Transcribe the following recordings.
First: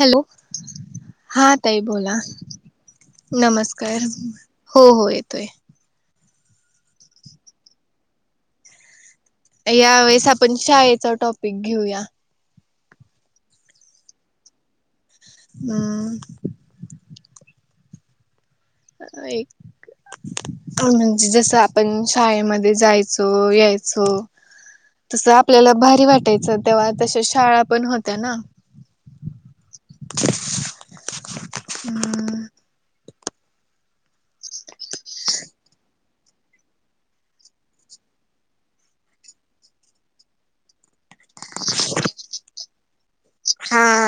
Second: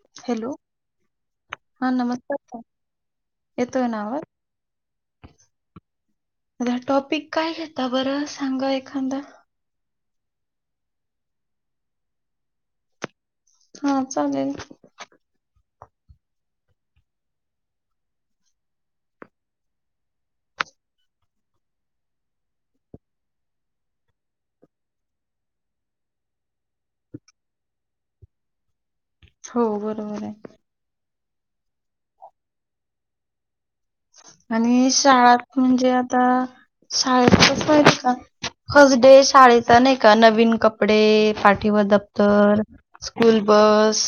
Hello हा तई बोला. नमस्कार ताई. येतोय नमस्कार ना आवाज हो हो येतोय. घा टॉपिक काय घेता बरं सांगा एखादा. यावेेळेस आपण शाळेचा टॉपिक घेऊया. हा, चालेल. हम, एक [unintelligible] म्हणजे जसं आपण शाळेमध्ये जायचो यायचो तसं आपल्याला भारी वाटायचं तेव्हा तशा शाळा पण होत्या ना हो बरोबर आहे हम् आणि शाळात म्हणजे आता शाळेत कसं आहे का फर्स्ट डे शाळेचा नाही का नवीन कपडे पाठीवर दप्तर स्कूल हा बस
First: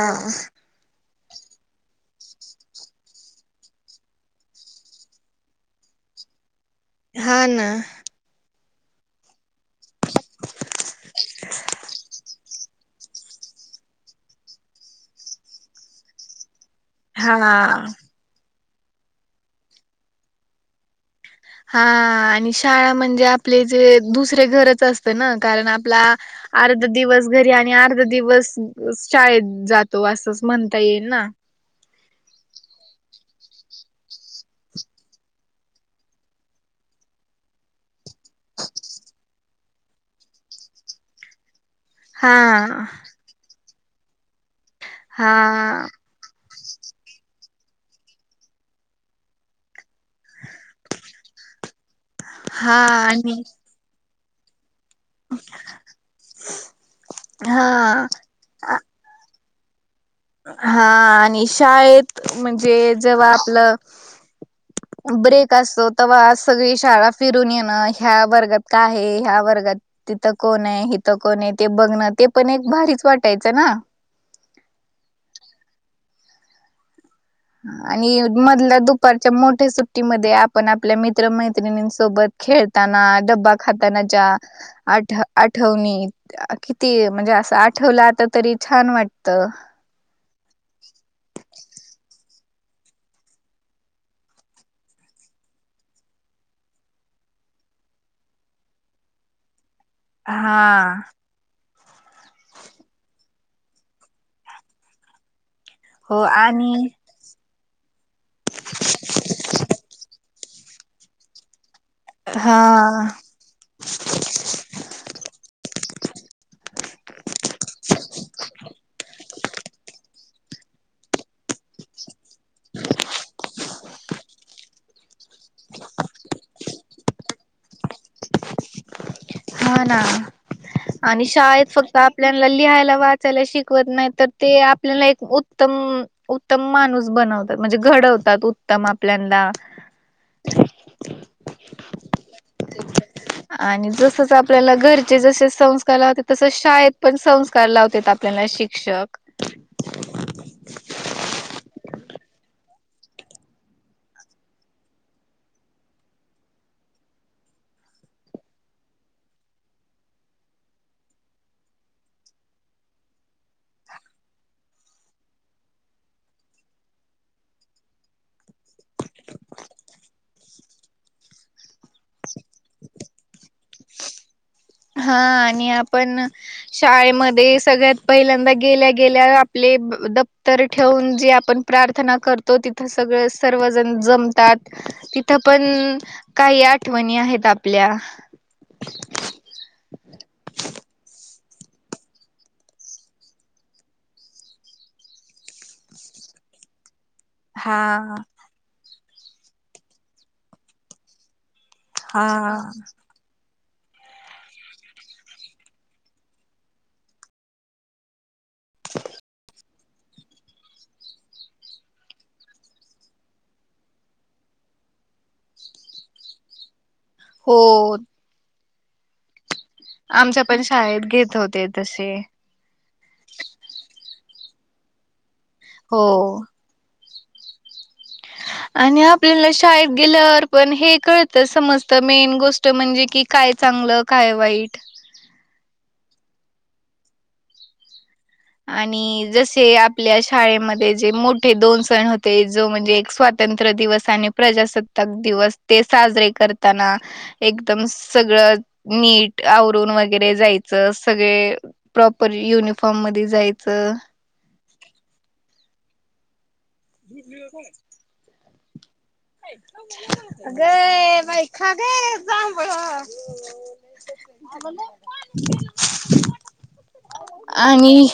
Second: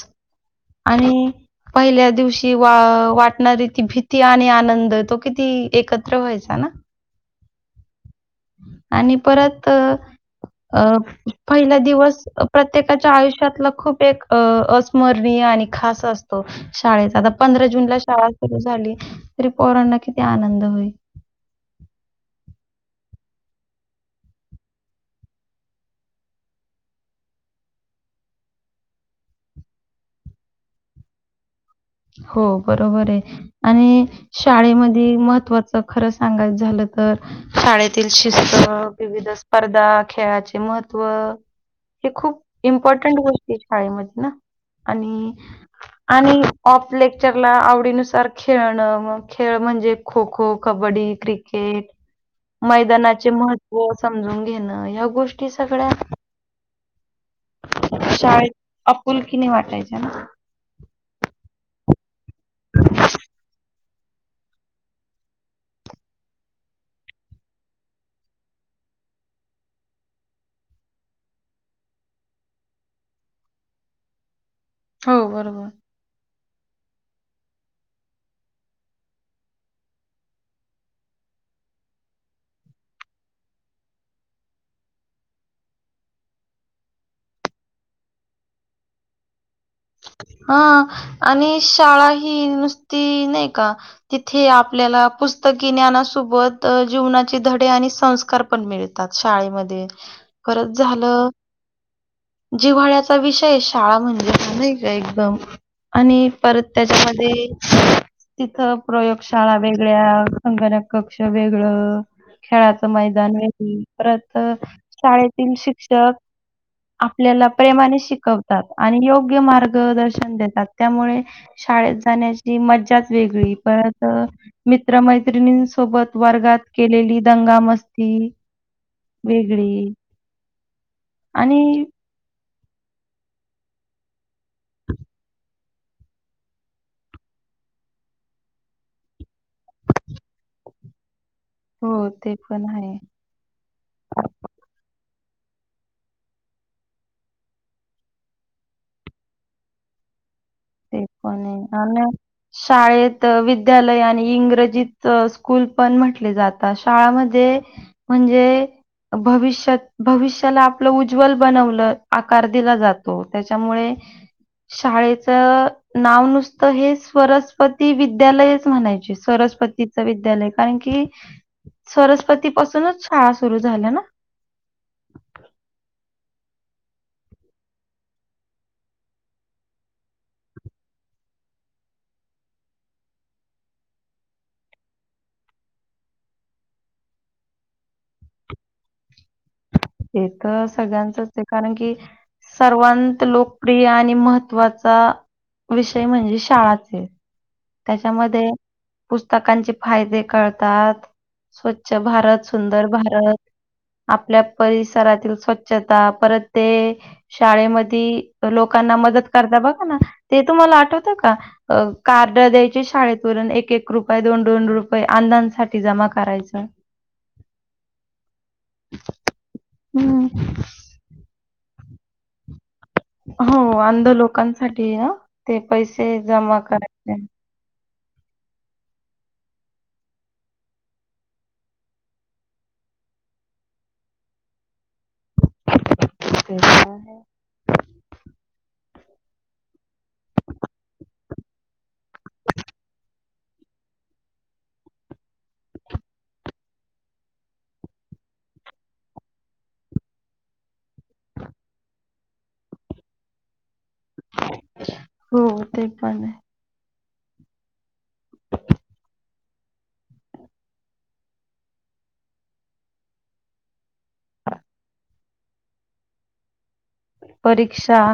आणि पहिल्या दिवशी वा वाटणारी ती भीती आणि आनंद तो किती एकत्र व्हायचा ना हा ना आणि परत अ पहिला दिवस प्रत्येकाच्या आयुष्यातला खूप एक अ अस्म रणीय आणि खास अस तो शाळेचा आता हा पंधरा जून ला शाळा सुरू झाली तरी पोरांना किती आनंद होईल हा आणि शाळा म्हणजे आपले जे दुसरे घरच असते ना कारण आपला अर्धा दिवस घरी आणि अर्धा दिवस शाळेत जातो असंच म्हणता येईल ना हो बरोबर आहे आणि शाळेमध्ये महत्वाचं खरं सांगायचं झालं तर शाळेतील शिस्त विविध स्पर्धा खेळाचे महत्त्व हे खूप हा इम्पॉर्टंट गोष्टी शाळेमध्ये ना आणि हा आणि ऑफ लेक्चरला आवडीनुसार खेळणं मग खेळ म्हणजे खो खो कबड्डी क्रिके केट हा मैदानाचे आणि महत्त्व समजून घेणं या गोष्टी सगळ्या हा शाळेत अपुलकीने वाटायच्या ना हा आणि शाळेत म्हणजे जेव्हा आपलं [inaudible] ब्रेक असतो तवा आत सगळी शाळा फिरून येणं ह्या वर्गात का आहे ह्या वर्गात तिथं कोण आहे हिथं कोण आहे ते बघणं ते पण एक भारीच वाटायचं ना हो बरोबर आणि मधल्या दुपारच्या मोठ्या सुट्टीमध्ये आपण आपल्या मित्रमैत्रिणींसोबत खेळताना डब्बा खाताना च्या आठ आठवणी अ. किती म्हणजे असं आठवलं आता तरी छान वाटत हा आणि शाळा ही नुसती नाही का तिथे आपल्याला पुस्तकी ज्ञानासोबत जीवनाचे धडे आणि संस्कार पण मिळेल त्यात शाळेमध्ये खरच हा झालं जिव्हाळ्याचा विषय शाळा म्हणजे नाही एकदम आणि परत त्याच्या ते तिथं प्रयोगशाळा वेगळ्या संगणक कक्ष वेगळं हा खेळाचं मैदान वेगळी परत शाळेतील शिक्षक आपल्याला प्रेमाने शिकवतात आणि योग्य मार्गदर्शन देतात त्यामुळे शाळेत जाण्याची मज्जाच वेगळी परत मित्रमैत्रिणींसोबत वर्गात केलेली दंगा मस्ती हा ना आणि शाळेत फक्त आप आपल्याला लिहायला वाचायला शिकवत नाही तर ते आपल्याला एक उत्तम उत्तम माणूस बनवतात म्हणजे घडवतात उत्तम आपल्याला हो ते पण आहे आणि जसच आपल्याला घरचे जसे संस्कार लावतेत तसच शाळेत पण संस्कार लावतेत आपल्याला शिक शिक्षक. ते पणे आणि शाळेत विद्यालय आणि इंग्रजीत स्कूल पण म्हटले जात, शाळामध्ये म्हणजे भविष्यात, भविष्याला आपलं उज्ज्वल बनवलं, आकार दिला जातो त्याच्यामुळे शाळेत नाव नुसतं हे स्वरसपती विद्यालयच म्हणायचे, स्वरसपती विद्यालय कारण की सरसपती पासूनच शाळा सुरू झाल्या ना? हा आणि आपण शाळेमध्ये सगळ्यात पहिल्यांदा गेल्या-गेल्या आपले दप्तर ठेवून, जे आपण प्रार्थना करतो तिथं सगळे सर्वजण जमतात. तिथं पण काही आठवणी आहेत आपल्या. हे तर सगळ्यांचच हे कारण की सर्ववंत लोकप्रिय आणि महत्त्वाचा विषय म्हणजे शाळाच हे. हा त्याच्यामध्ये, पुस्तकांचे फायदे कळतात. स्वच्छ हा भारत, सुंदर भारत. आपल्या परिसरातील स्वच्छता, परत ते शाळेमधी लोकांना मदत करता बघा ना, ते तुम्हाला आठवत का? कार द्यायची शाळेत हुन एक -एक रुपय, दोन- दोन रुपये अंधांनसाठी जमा करायचं. हो. [unintelligible] आमच्या पण शाळेत घेत होते तशे. हो अंध लोकांसाठी ना, ते हो पैसे जमा करायचं. आणि आपल्याला शाळेत गेल्यावर पण हे कळत, समजत मेन गोष्ट म्हणजे की काय चांगलं, काय वाईट. [inaudible] आणि जसे आपल्या शाळेमध्ये जे मोठे दोन सण होते, जो म्हणजे एक स्वातं स्वातंत्र दिवस आणि प्रजासत्ताक दिवस ते साजरे करताना. एकदम सगळं नीट, आवरून वगैरे जायचं सगळे प्रॉपर युनिफॉर्म मध्ये जायचं. हो ते पण आहे. [unintelligible] अगे ये बाई, खा गे जांभळ. [inaudible] परीक्षा आणि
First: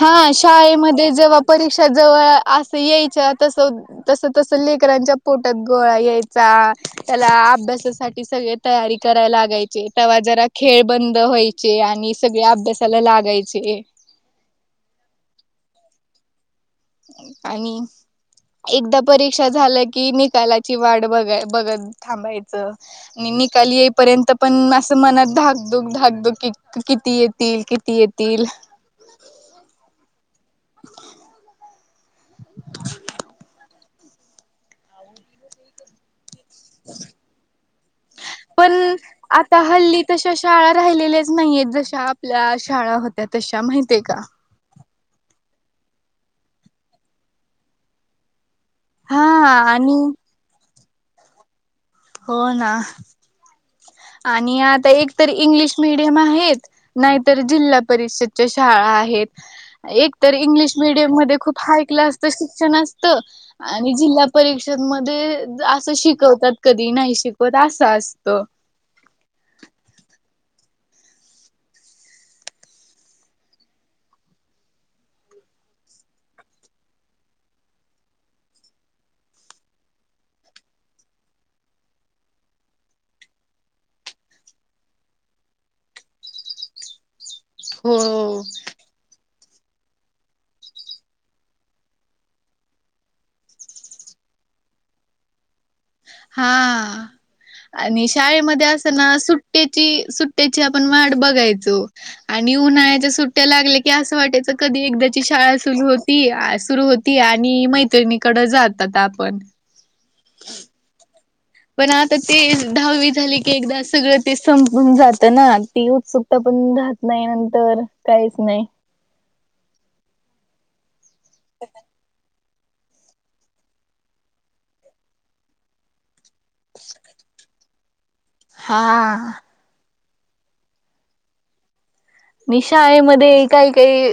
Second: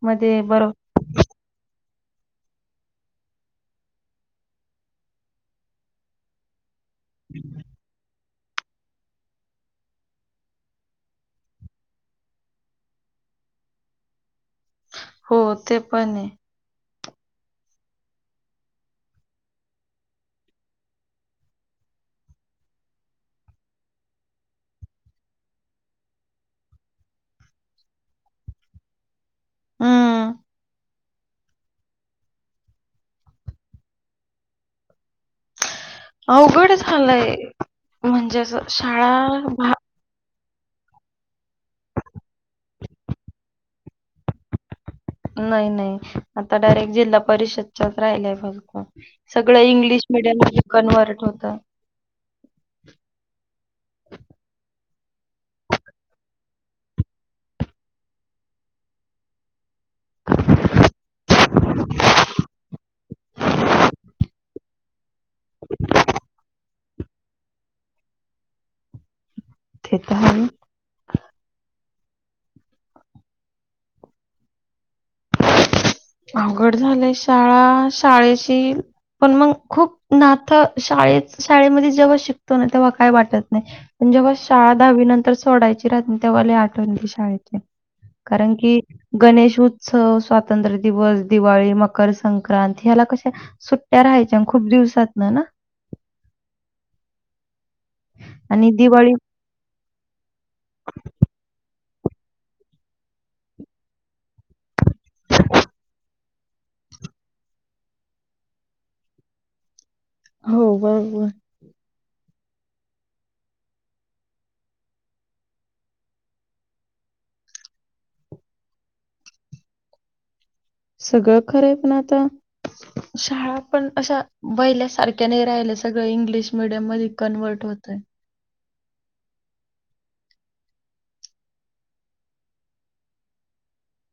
हा मध्ये बरो शाळेमध्ये जवा परीक्षा जवळ असं यायच्या, तस -तस, तसं लेख शांच्या पोटात गोळा यायचा, त्याला अभ्यासासाठी सगळे तयारी करायला लागायचे, तवा जरा खेळ बंद व्हायचे आणि सगळे अभ्यासाला लागायचे. हो ते पण हेय. आणि एकदा परीक्षा झाल्या की निकालाची वाट, बघा- बघत थांबायचं. णी, निकाल येईपर्यंत पण असं मनात धाक-धूक, धाक-धुक किती येतील किती येती तील. हम्म. अवघड झालंय, म्हणजे असं पण शाळा आता भा हल्ली तशा शाळा राहिलेल्याच नाहीयेत जशा आपल्या शाळा होत्या तशा माहितेय का? नाही नाही आता डायरेक्ट जिल्हा परिषदच्याच राहिल्याय फक्त. हा सगळं आणि इंग्लिश मिडियम मध्ये कनवर्ट होतंय. हो ना, आणि आता एकतर इंग्लिश मिडियम आहेत. नाहीतर जिल्हा परिषदच्या शाळा आहेत. एक तर इंग्लिश मीडियम मध्ये खूप हाय क्लास च शिक्षण असतं आणि जिल्हा परिषद मध्ये असं शिकवतात कधी नाही शिकवत आस आसत. तेेेत तर आहे. अवघड झालय शाळा शाळेची पण मग खूप नातं शाळेत शाळेमध्ये जेव्हा शिकतो ना तेव्हा काय वाटत नाही. पण जेव्हा शाळा दहावी नंतर सोडायची राहती न, तेव्हा लई आठवण येते शाळेेची. हो. कारण की गणेश-उत्सव, स्वातंत्र्य- दिवस, दिवाळी, मकर संक्रांत ह्याला कशा सुट्ट्या राहायच्या खूप दिवसातन ना! हा आणि शाळेमध्ये आणि असना दिवाळी सुट- सुट्टयाची सुट्टयाची आपण वाट बघायचो. आणि उन्हाळ्याच्या सुट्टया लागल्या की असं वाटायचं कधी एकदाची शाळा सुरू होती सुरू होती ती आणि मैत्रिणीकड जातात आपण. हो बरोबर. पण आता ते दहावी झाली की एकदा सगळं ते संपून जात ना ती उत्सुक- क्ता पण राहत नाही नंतर काहीच नाही. सगळं खरंय पण आता- शाळा पण अशा पहिल्या सारख्या नाही राहिल्या सगळ इंग्लिश श मिडियम मध्ये कनवर्ट होतय. हा. नी शाळेमध्ये काही काही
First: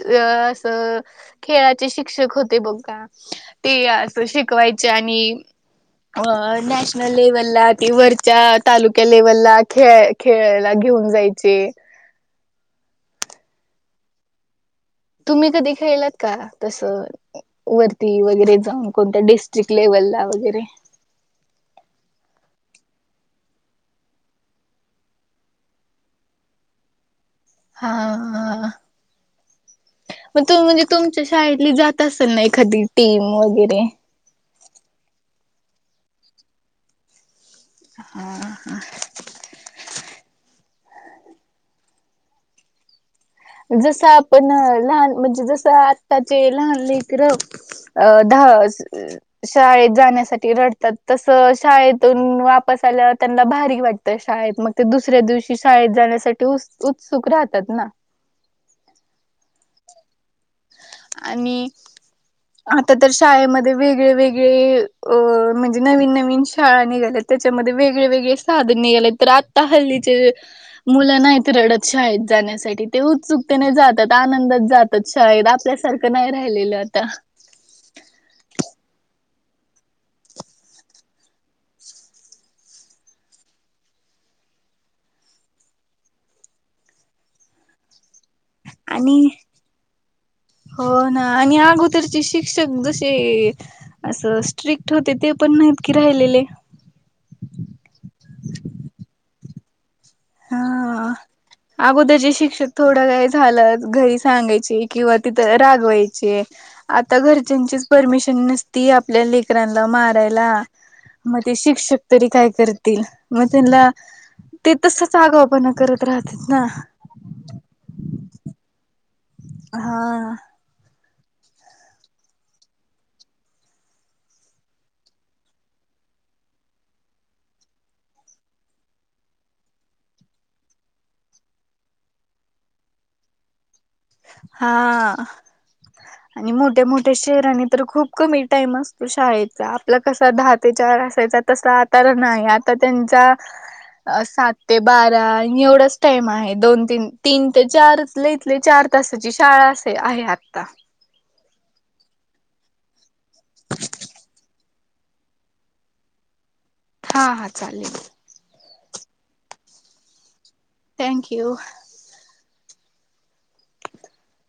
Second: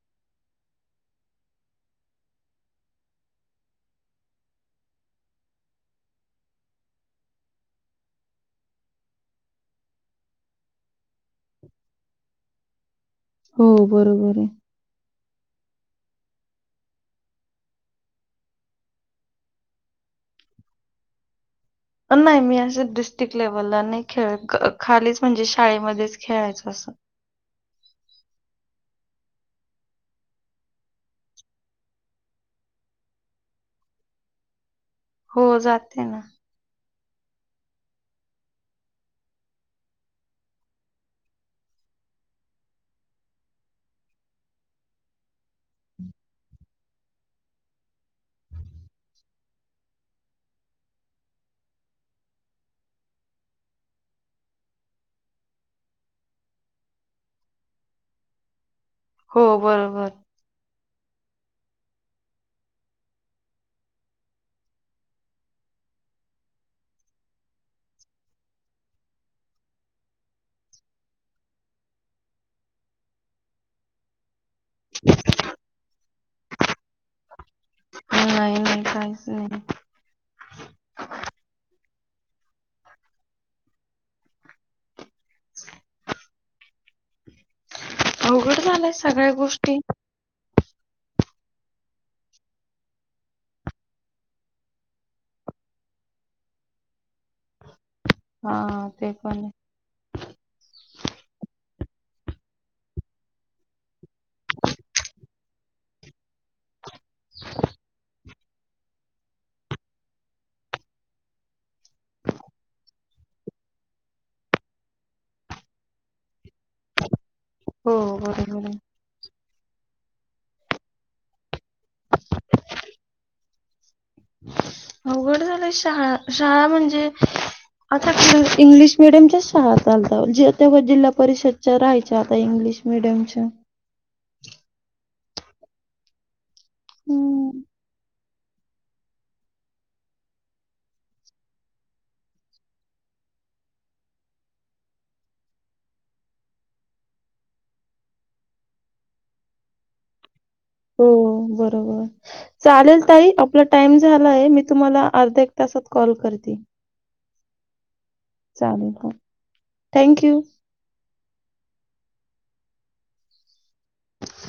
असं खेळाचे शिक्षक होते बघा. ते असं शिकवायचे आणि अ नॅशनल लेव्हलला ते वरच्या तालुक्या लेव्हलला खेळ खेळायला घेऊन जायचे. हो बरोबर आहे. तुम्ही कधी खेळलात का तस? वरती वगैरे जाऊन कोणत्या डिस्ट्रिक लेव्हलला वगैरे? नाही मी असं डिस्ट्रिक्ट लेवलला नाही खेळ खालीच म्हणजे शाळेमध्येच खेळायचं असं. हा हा. मग तु म्हणजे तुमच्या शाळेतली जात असेल ना एखादी टीम वगैरे. हो जाते ना. हा ह. जसं आपण लहान म्हणजे जसं आत्ताचे लहान लेकरं. अ दहा शाळेत जाण्यासाठी रडतात तस शाळेतून वापस आल्यावर त्यांना भारी वाटत. त्या शाळेत मग ते दुसऱ्या दिवशी शाळेत जाण्यासाठी उत्सुक राहतात ना. हो बरोबर! आणि [inaudible] आता तर शाळेमध्ये वेगळे वेगळे अं म्हणजे नवीन नवीन शाळा निघाल्यात. त्याच्यामध्ये वेगळे वेगळे साधने निघालेत, तर आत्ता हल्लीचे- मुलं नाहीत रडत शाळेत जाण्यासाठी, ते उत्सुकतेने जातात, आनंदात जातात. शाळेत. आपल्यासारखं नाही राहिलेलं आता. नाही नाही, काहीच नाही. अवघड झालंय, आणि सगळ्या गोष्टी. हो ना, आणि अगोदरचे शिक्षक जसे- असं स्ट्रिक्ट होते, ते पण नाहीत की राहिलेले. हा, ते पण आहे. हा [unintelligible] अगोदरचे शिक्षक थोडं काय झालं, घरी सांगायचे किंवा तिथं रागवायचे. आता घरच्यांचीच परमिशन नसती, आपल्या लेकरांला मारायला. मग ते शिक्षक तरी काय करतील, मग त्यांना ते तसच आगाऊपणा करत राहतेत ना. हो, बरोबर आहे. हा. झा [unintelligible] शाळा शाळा म्हणजे आता इंग्लिश मिडियमच्याच शाळा चालतात, [unintelligible] जिल्हा परिषदच्या राहायच्या, आता इंग्लिश मिडीयमच्या. हा, आणि मोठ्या मोठ्या हम्म. शहराने तर खूप खूप कमी टाईम असतो शाळेचा. आपला कसा दहा ते चार असायचा, तसा आताला नाही आता त्यांचा सात ते बारा एवढाच टाइम आहे. दोन, तीन, तीन ते चार लईतलई चार तस ज शाळा असे, आहे आत्ता. हो, बरोबर. चालेल ताई. आपला टाइम झालाय, मी तुम्हाला अर्ध्या, एक तासात कॉल करते. हा हा, चालेल. चालेल हा, थँक यू. Thank you. [unintelligible]